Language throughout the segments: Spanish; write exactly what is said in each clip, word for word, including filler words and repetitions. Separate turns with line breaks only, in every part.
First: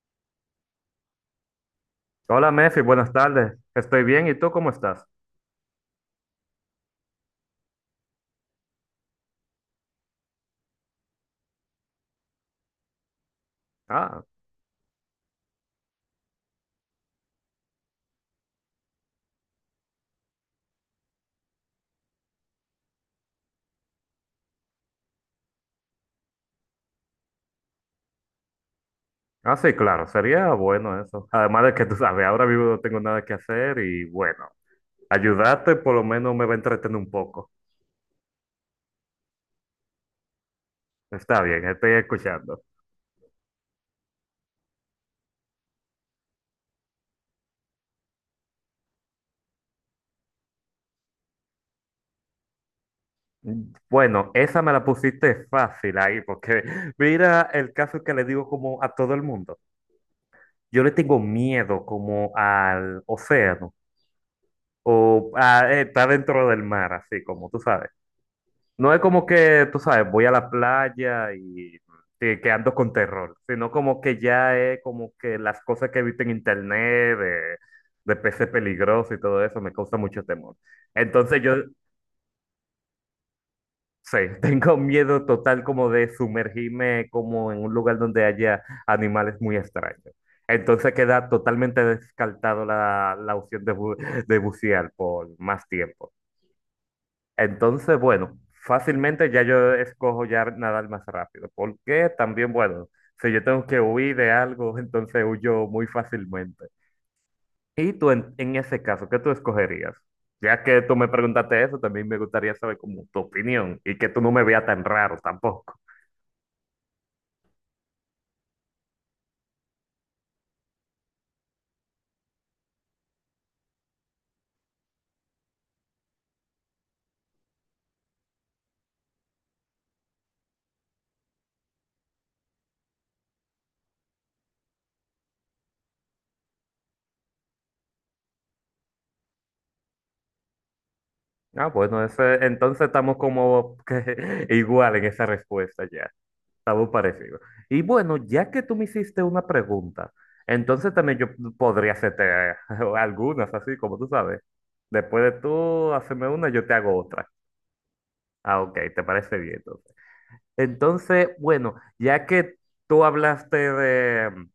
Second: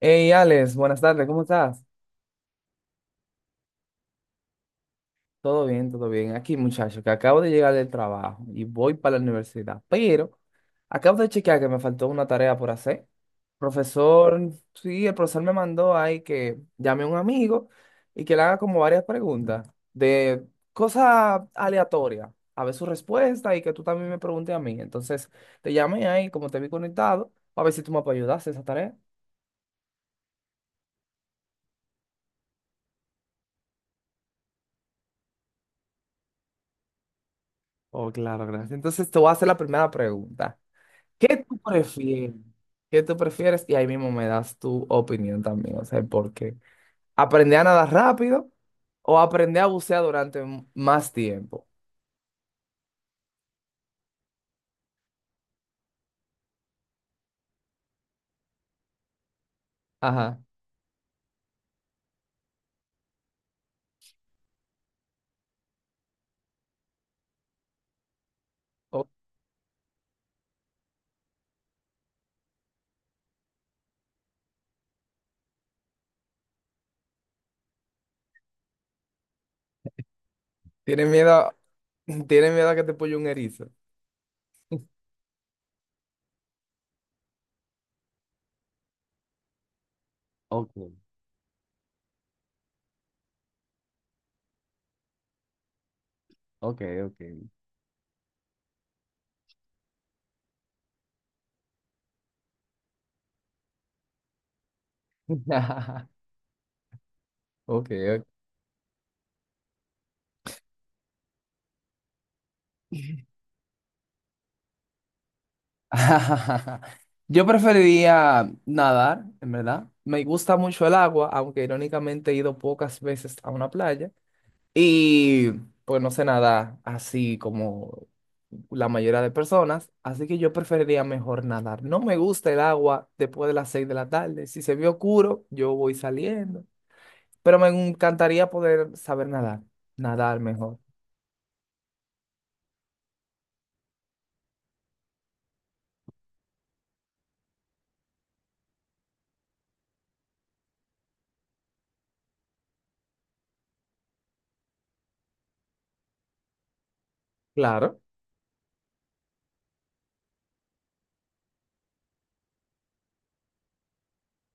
Hey, Alex, buenas tardes, ¿cómo estás?
Hola, Mefi, buenas tardes. Estoy bien, ¿y tú cómo estás?
Todo bien, todo bien. Aquí, muchacho, que acabo de llegar del trabajo y voy para la universidad, pero acabo de chequear que me faltó una tarea por hacer.
Ah,
Profesor, sí, el profesor me mandó ahí que llame a un amigo y que le haga como varias preguntas de cosas aleatorias, a ver su respuesta y que tú también me preguntes a mí. Entonces, te llamé ahí, como te vi conectado, a ver si tú me puedes ayudar a hacer esa tarea.
ah, sí, claro, sería bueno eso. Además de que tú sabes, ahora mismo no tengo nada que hacer y bueno, ayudarte por lo menos me va a entretener un poco.
Oh, claro, gracias. Entonces, te voy a hacer la primera pregunta. ¿Qué
Está
tú
bien, estoy
prefieres?
escuchando.
¿Qué tú prefieres? Y ahí mismo me das tu opinión también, o sea, ¿por qué? ¿Aprender a nadar rápido o aprender a bucear durante m- más tiempo?
Bueno, esa me la pusiste fácil ahí, porque mira el caso que le digo como a todo el mundo.
Ajá.
Yo le tengo miedo como al océano. O ah, eh, está dentro del mar, así como tú sabes. No es
O-
como que, tú sabes, voy a la playa y te- que ando con terror, sino como que ya es como que las cosas que he visto en internet de, de peces peligrosos y todo eso me causa mucho temor.
¿Tienes miedo,
Entonces
a-
yo,
tienes miedo a que te pulle un erizo?
sí, tengo miedo total como de sumergirme como en un lugar donde haya animales muy extraños.
Ok,
Entonces queda totalmente descartado la, la opción de, bu- de bucear por más tiempo.
ok, ok.
Entonces, bueno, fácilmente ya yo escojo ya nadar más rápido, porque también, bueno, si yo tengo que huir de algo, entonces huyo muy fácilmente.
Ok,
¿Y tú
ok.
en, en ese caso, qué tú escogerías? Ya que tú me preguntaste eso, también me gustaría saber como tu opinión y que tú no me veas tan raro tampoco.
Yo preferiría nadar, en verdad. Me gusta mucho el agua, aunque irónicamente he ido pocas veces a una playa. Y pues no sé nadar así como la mayoría de personas, así que yo preferiría mejor nadar. No me gusta el agua después de las seis de la tarde. Si se ve oscuro, yo voy saliendo. Pero me encantaría poder saber nadar, nadar mejor.
Ah, bueno, ese- entonces estamos como que igual en esa respuesta ya. Algo parecido. Y bueno, ya que tú me hiciste una pregunta, entonces también yo podría hacerte eh, algunas, así como tú sabes. Después de tú hacerme una, yo te hago otra.
Claro.
Ah, ok, te parece bien. Entonces, bueno, ya que tú hablaste de, mm,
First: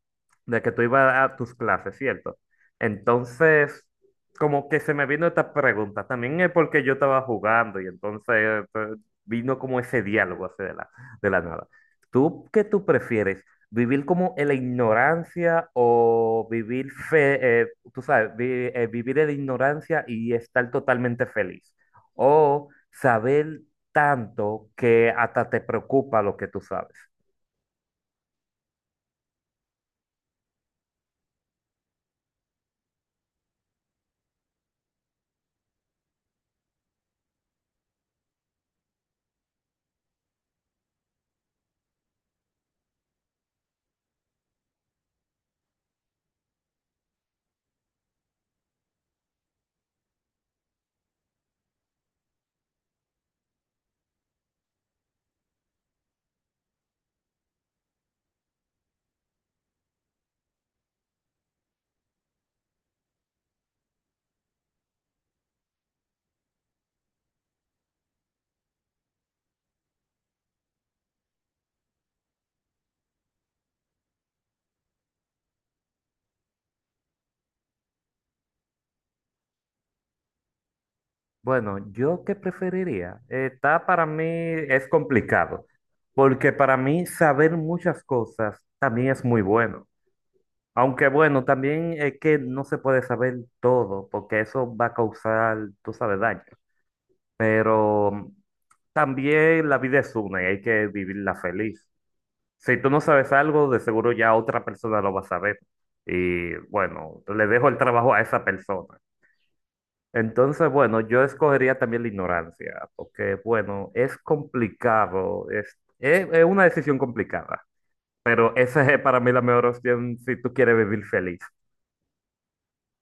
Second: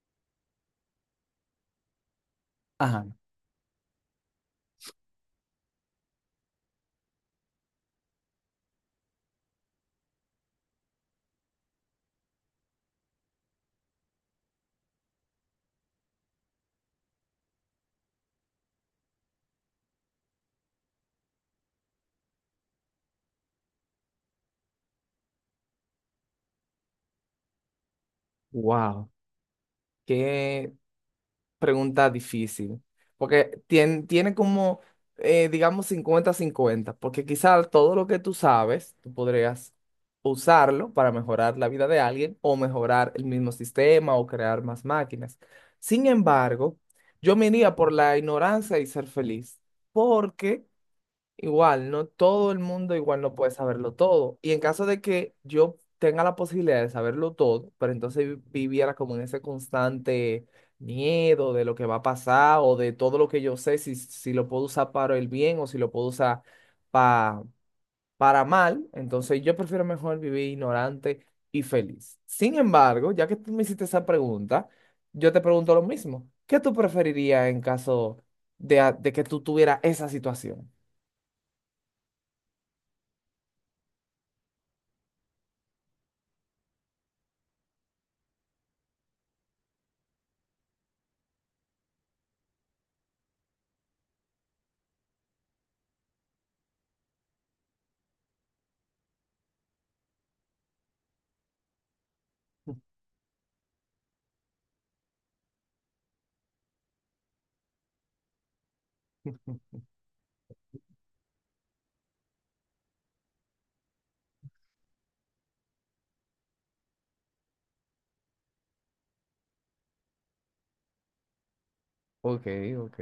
de que tú ibas a tus clases, ¿cierto?
Ajá.
Entonces, como que se me vino esta pregunta, también es porque yo estaba jugando y entonces eh, vino como ese diálogo así de la, de la nada. ¿Tú qué tú prefieres? ¿Vivir como en la ignorancia o vivir fe, eh, tú sabes, vi- eh, vivir en la ignorancia y estar totalmente feliz? O saber tanto que hasta te preocupa lo que tú sabes.
Wow, qué pregunta difícil, porque tiene, tiene como, eh, digamos, cincuenta-cincuenta, porque quizás todo lo que tú sabes, tú podrías usarlo para mejorar la vida de alguien o mejorar el mismo sistema o crear más máquinas. Sin embargo, yo me iría por la ignorancia y ser feliz, porque igual, no todo el mundo igual no puede saberlo todo. Y en caso de que yo tenga la posibilidad de saberlo todo, pero entonces vi- viviera como en ese constante miedo de lo que va a pasar o de todo lo que yo sé, si, si lo puedo usar para el bien o si lo puedo usar pa- para mal, entonces yo prefiero mejor vivir ignorante y feliz. Sin embargo, ya que tú me hiciste esa pregunta, yo te pregunto lo mismo. ¿Qué tú preferirías en caso de, a- de que tú tuvieras esa situación?
Bueno, yo qué preferiría. Eh, Está para mí es complicado, porque para mí saber muchas cosas también es muy bueno. Aunque bueno, también es que no se puede saber todo, porque eso va a causar, tú sabes, daño. Pero mm, también la vida es una y hay que vivirla feliz. Si tú no sabes algo, de seguro ya otra persona lo va a saber. Y bueno, le dejo el trabajo a esa persona. Entonces, bueno, yo escogería también la ignorancia, porque, bueno, es complicado, es, es, es una decisión complicada, pero esa es para mí la mejor opción si tú quieres vivir feliz.
Ok, ok.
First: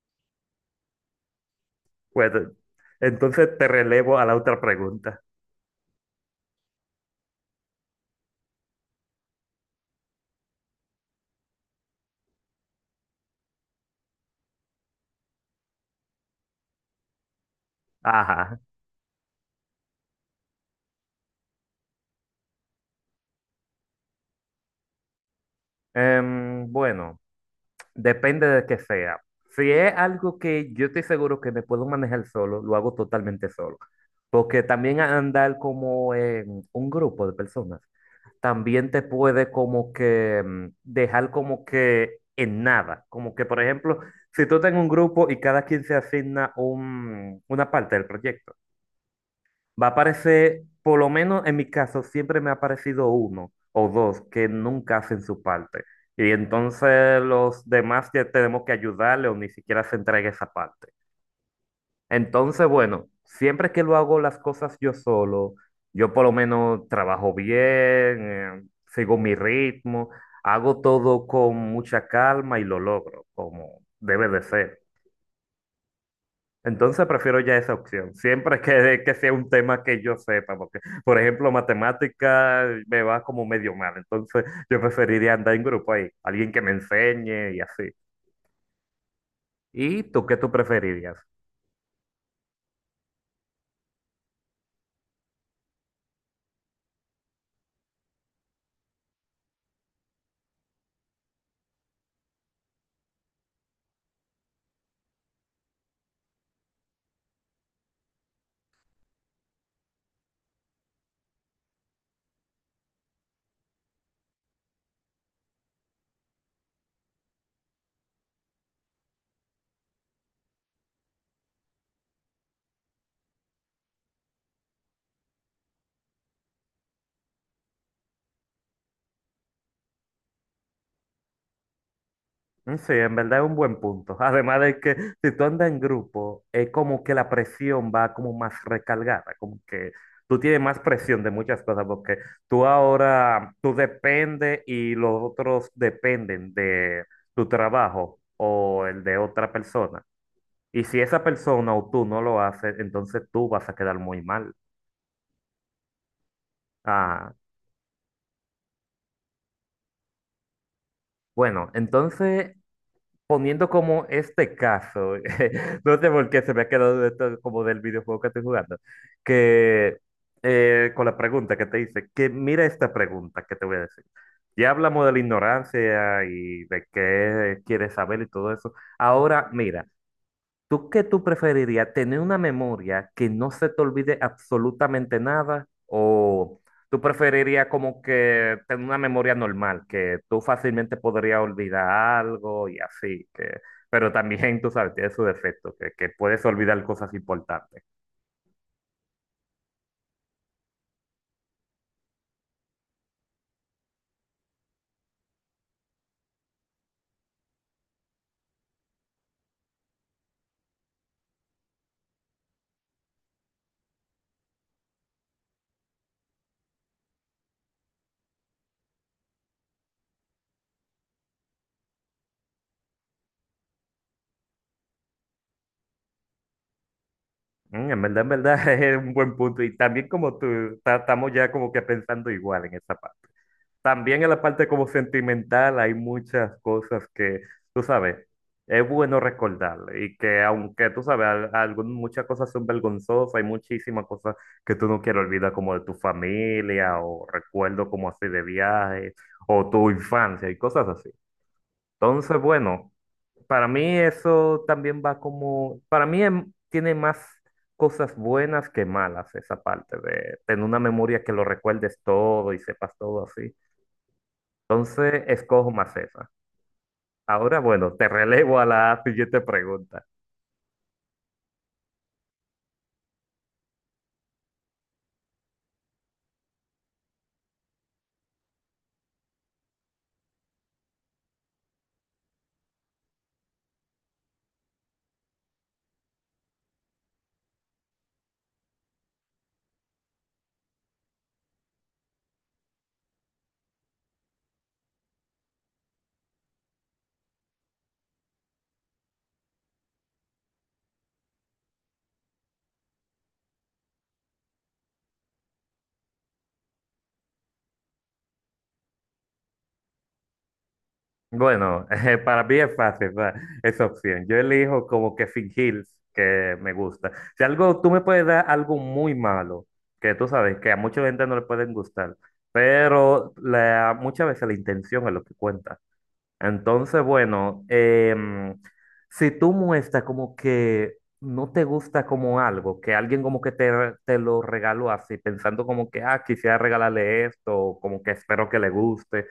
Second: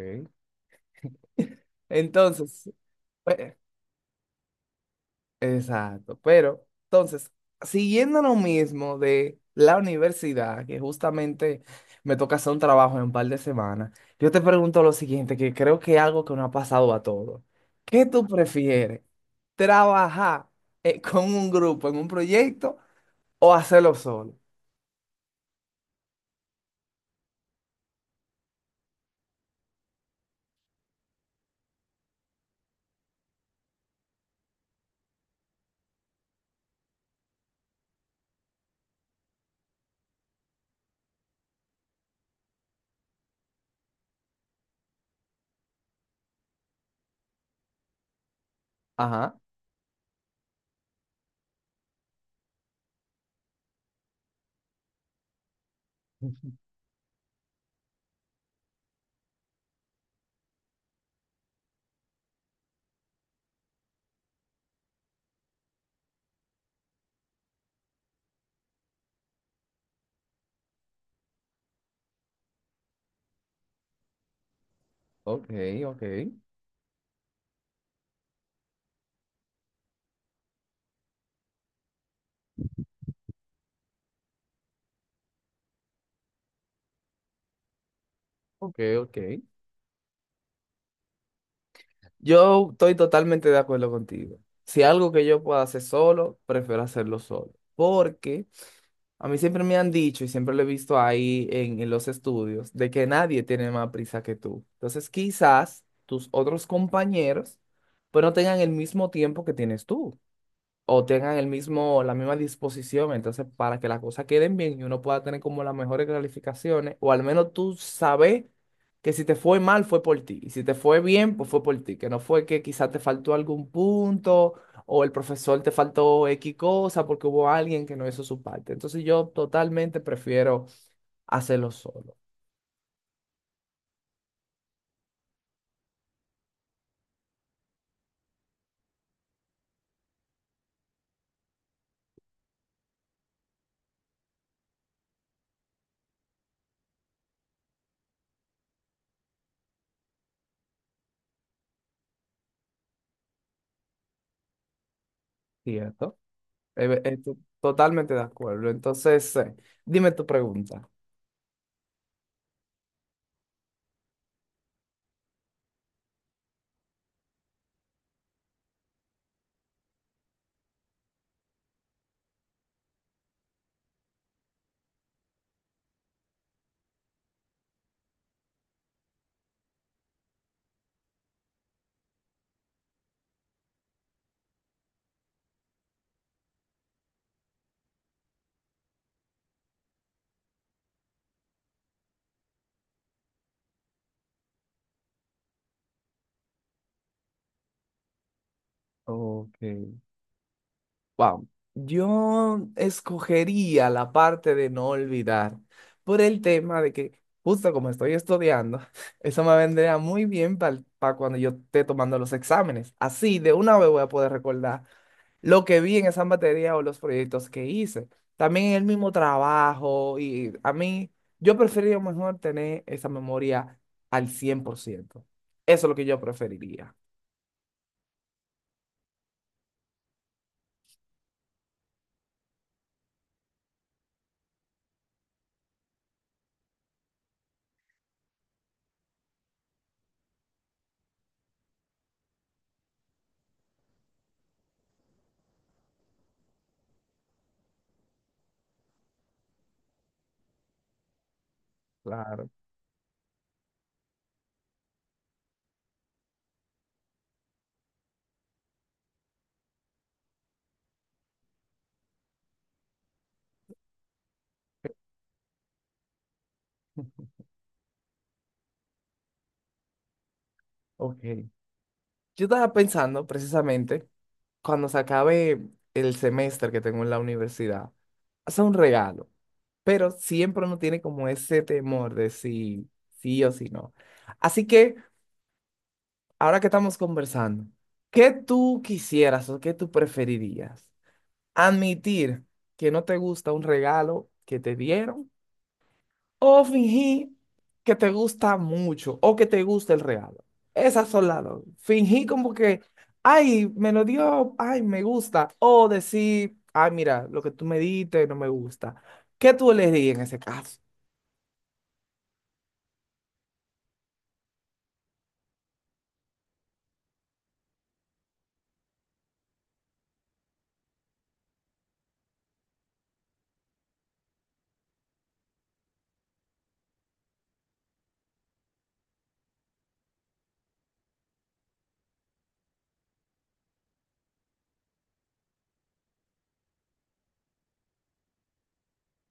Bueno,
Entonces, pe-
entonces te relevo a la otra pregunta.
exacto, pero entonces, siguiendo lo mismo de la universidad, que justamente me toca hacer un trabajo en un par de semanas, yo te pregunto lo siguiente, que creo que es algo que nos ha pasado a todos. ¿Qué tú
Ajá.
prefieres? ¿Trabajar eh, con un grupo en un proyecto o hacerlo solo?
Em, bueno. Depende de qué sea. Si es algo que yo estoy seguro que me puedo manejar solo, lo hago totalmente solo. Porque también a- andar como en un grupo de personas, también te puede como que mm, dejar como que en nada. Como que, por ejemplo, si tú estás en un grupo y cada quien se asigna un, una parte del proyecto.
Ajá.
Va a aparecer, por lo menos en mi caso, siempre me ha aparecido uno o dos que nunca hacen su parte. Y entonces los demás ya tenemos que ayudarle o ni siquiera se entrega esa parte. Entonces, bueno, siempre que lo hago las cosas yo solo, yo por lo menos trabajo bien, eh, sigo mi ritmo, hago todo con mucha calma y lo logro, como debe de ser.
Ok, ok,
Entonces prefiero ya esa opción, siempre que, que sea un tema que yo sepa, porque, por ejemplo, matemática me va como medio mal, entonces yo preferiría andar en grupo ahí, alguien que me enseñe y así.
ok, ok.
¿Y tú qué tú preferirías?
Yo estoy totalmente de acuerdo contigo. Si algo que yo pueda hacer solo, prefiero hacerlo solo. Porque a mí siempre me han dicho y siempre lo he visto ahí en, en los estudios de que nadie tiene más prisa que tú. Entonces quizás tus otros compañeros pues no tengan el mismo tiempo que tienes tú o tengan el mismo, la misma disposición, entonces para que las cosas queden bien y uno pueda tener como las mejores calificaciones, o al menos tú sabes que si te fue mal fue por ti, y si te fue bien, pues fue por ti, que no fue que quizás te faltó algún punto o el profesor te faltó X cosa porque hubo alguien que no hizo su parte. Entonces yo totalmente prefiero hacerlo solo.
Mm, Sí, en verdad es un buen punto. Además de que si tú andas en grupo, es como que la presión va como más recargada, como que tú tienes más presión de muchas cosas, porque tú ahora, tú dependes y los otros dependen de tu trabajo o el de otra persona. Y si esa persona o tú no lo haces, entonces tú vas a quedar muy mal.
¿Cierto? Eh, eh,
Ah,
to- totalmente de acuerdo. Entonces, eh, dime tu pregunta.
bueno, entonces poniendo como este caso, no sé por qué se me ha quedado esto como del videojuego que estoy jugando, que eh, con la pregunta que te hice, que mira esta pregunta que te voy a decir. Ya hablamos de la ignorancia y de qué quieres saber y todo eso. Ahora, mira, ¿tú qué tú preferirías? ¿Tener una memoria que no se te olvide absolutamente nada? ¿O tú preferirías como que tener una memoria normal, que tú fácilmente podrías olvidar algo y así? Que, pero también, tú sabes, tiene su defecto, que, que puedes olvidar cosas importantes.
Ok. Wow. Yo escogería la parte de no olvidar por el tema de que justo como estoy estudiando, eso me vendría muy bien para cuando yo esté tomando los exámenes. Así de una vez voy a poder recordar lo que vi en esas materias o los proyectos que hice. También el mismo trabajo y a mí, yo preferiría mejor tener esa memoria al cien por ciento. Eso es lo que yo preferiría.
Mm, en verdad, en verdad, es un buen punto. Y también como tú, ta- estamos ya como que pensando igual en esa parte. También en la parte como sentimental hay muchas cosas que, tú sabes, es bueno recordar y que aunque tú sabes, al- algún- muchas cosas son vergonzosas, hay muchísimas cosas que tú no quieres olvidar como de tu familia o recuerdos como así de viajes o tu infancia y cosas así. Entonces,
Claro.
bueno, para mí eso también va como, para mí em- tiene más cosas buenas que malas esa parte de tener una memoria que lo recuerdes todo y sepas todo así. Entonces, escojo Maceta. Ahora, bueno, te relevo a la siguiente pregunta.
Ok. Yo estaba pensando precisamente cuando se acabe el semestre que tengo en la universidad, hacer un regalo, pero siempre uno tiene como ese temor de si sí o si no. Así que ahora que estamos conversando, ¿qué tú quisieras o qué tú preferirías? ¿Admitir que no te gusta un regalo que te dieron o fingir que te gusta mucho o que te gusta el regalo? Esas son las dos. Fingir como que, ay, me lo dio, ay, me gusta. O decir, ay, mira, lo que tú me diste no me gusta. ¿Qué tú elegirías en ese caso?
Bueno, eh, para mí es fácil, ¿verdad? Esa opción, yo elijo como que fingir que me gusta. Si algo, tú me puedes dar algo muy malo, que tú sabes que a mucha gente no le pueden gustar, pero la, muchas veces la intención es lo que cuenta. Entonces, bueno, em, si tú muestras como que no te gusta como algo, que alguien como que te, te lo regaló así, pensando como que, ah, quisiera regalarle esto, o como que espero que le guste,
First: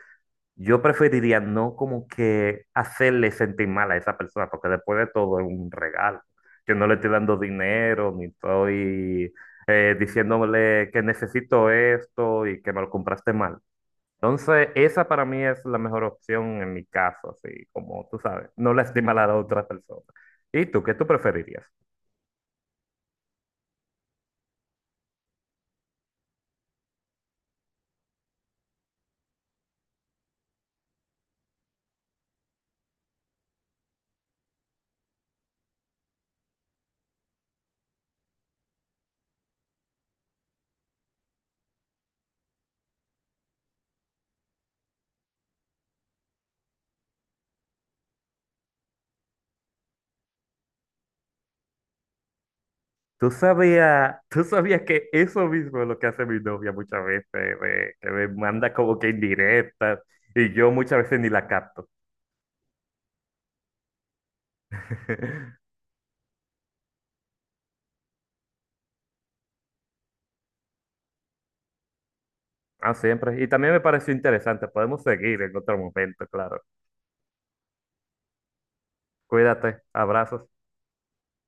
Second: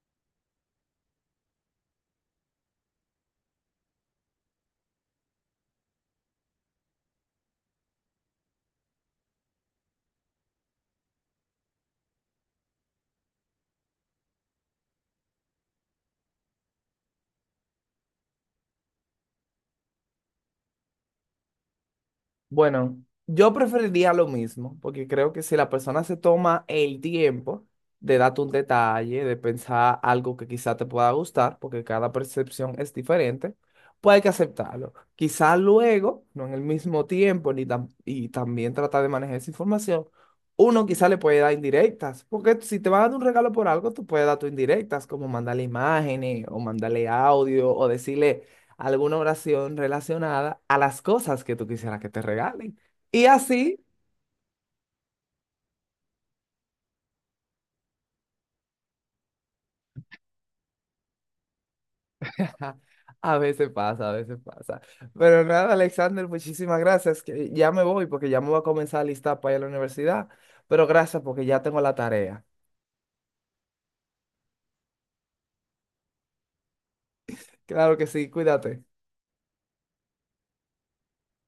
yo preferiría no como que hacerle sentir mal a esa persona, porque después de todo es un regalo. Yo no le estoy dando dinero, ni estoy eh, diciéndole que necesito esto y que me lo compraste mal. Entonces, esa para mí es la mejor opción en mi caso, así como tú sabes, no lastima a la otra persona. ¿Y tú, qué tú preferirías?
Bueno, yo preferiría lo mismo, porque creo que si la persona se toma el tiempo de darte un detalle, de pensar algo que quizá te pueda gustar, porque cada percepción es diferente, pues hay que aceptarlo. Quizá luego, no en el mismo tiempo, ni tam- y también tratar de manejar esa información, uno quizá le puede dar indirectas, porque si te van a dar un regalo por algo, tú puedes dar tus indirectas, como mandarle imágenes, o mandarle audio, o decirle alguna oración relacionada a las cosas que tú quisieras que te regalen. Y
¿Tú
así,
sabías, tú sabías que eso mismo es lo que hace mi novia muchas veces, de- que me manda como que indirectas y yo muchas veces ni la capto?
a veces pasa, a veces pasa. Pero nada, Alexander, muchísimas gracias, que ya me voy porque ya me voy a comenzar a listar para ir a la universidad. Pero gracias porque ya tengo la tarea.
Ah, siempre. Y también me pareció interesante. Podemos seguir en otro momento, claro.
Claro que sí, cuídate.
Cuídate. Abrazos.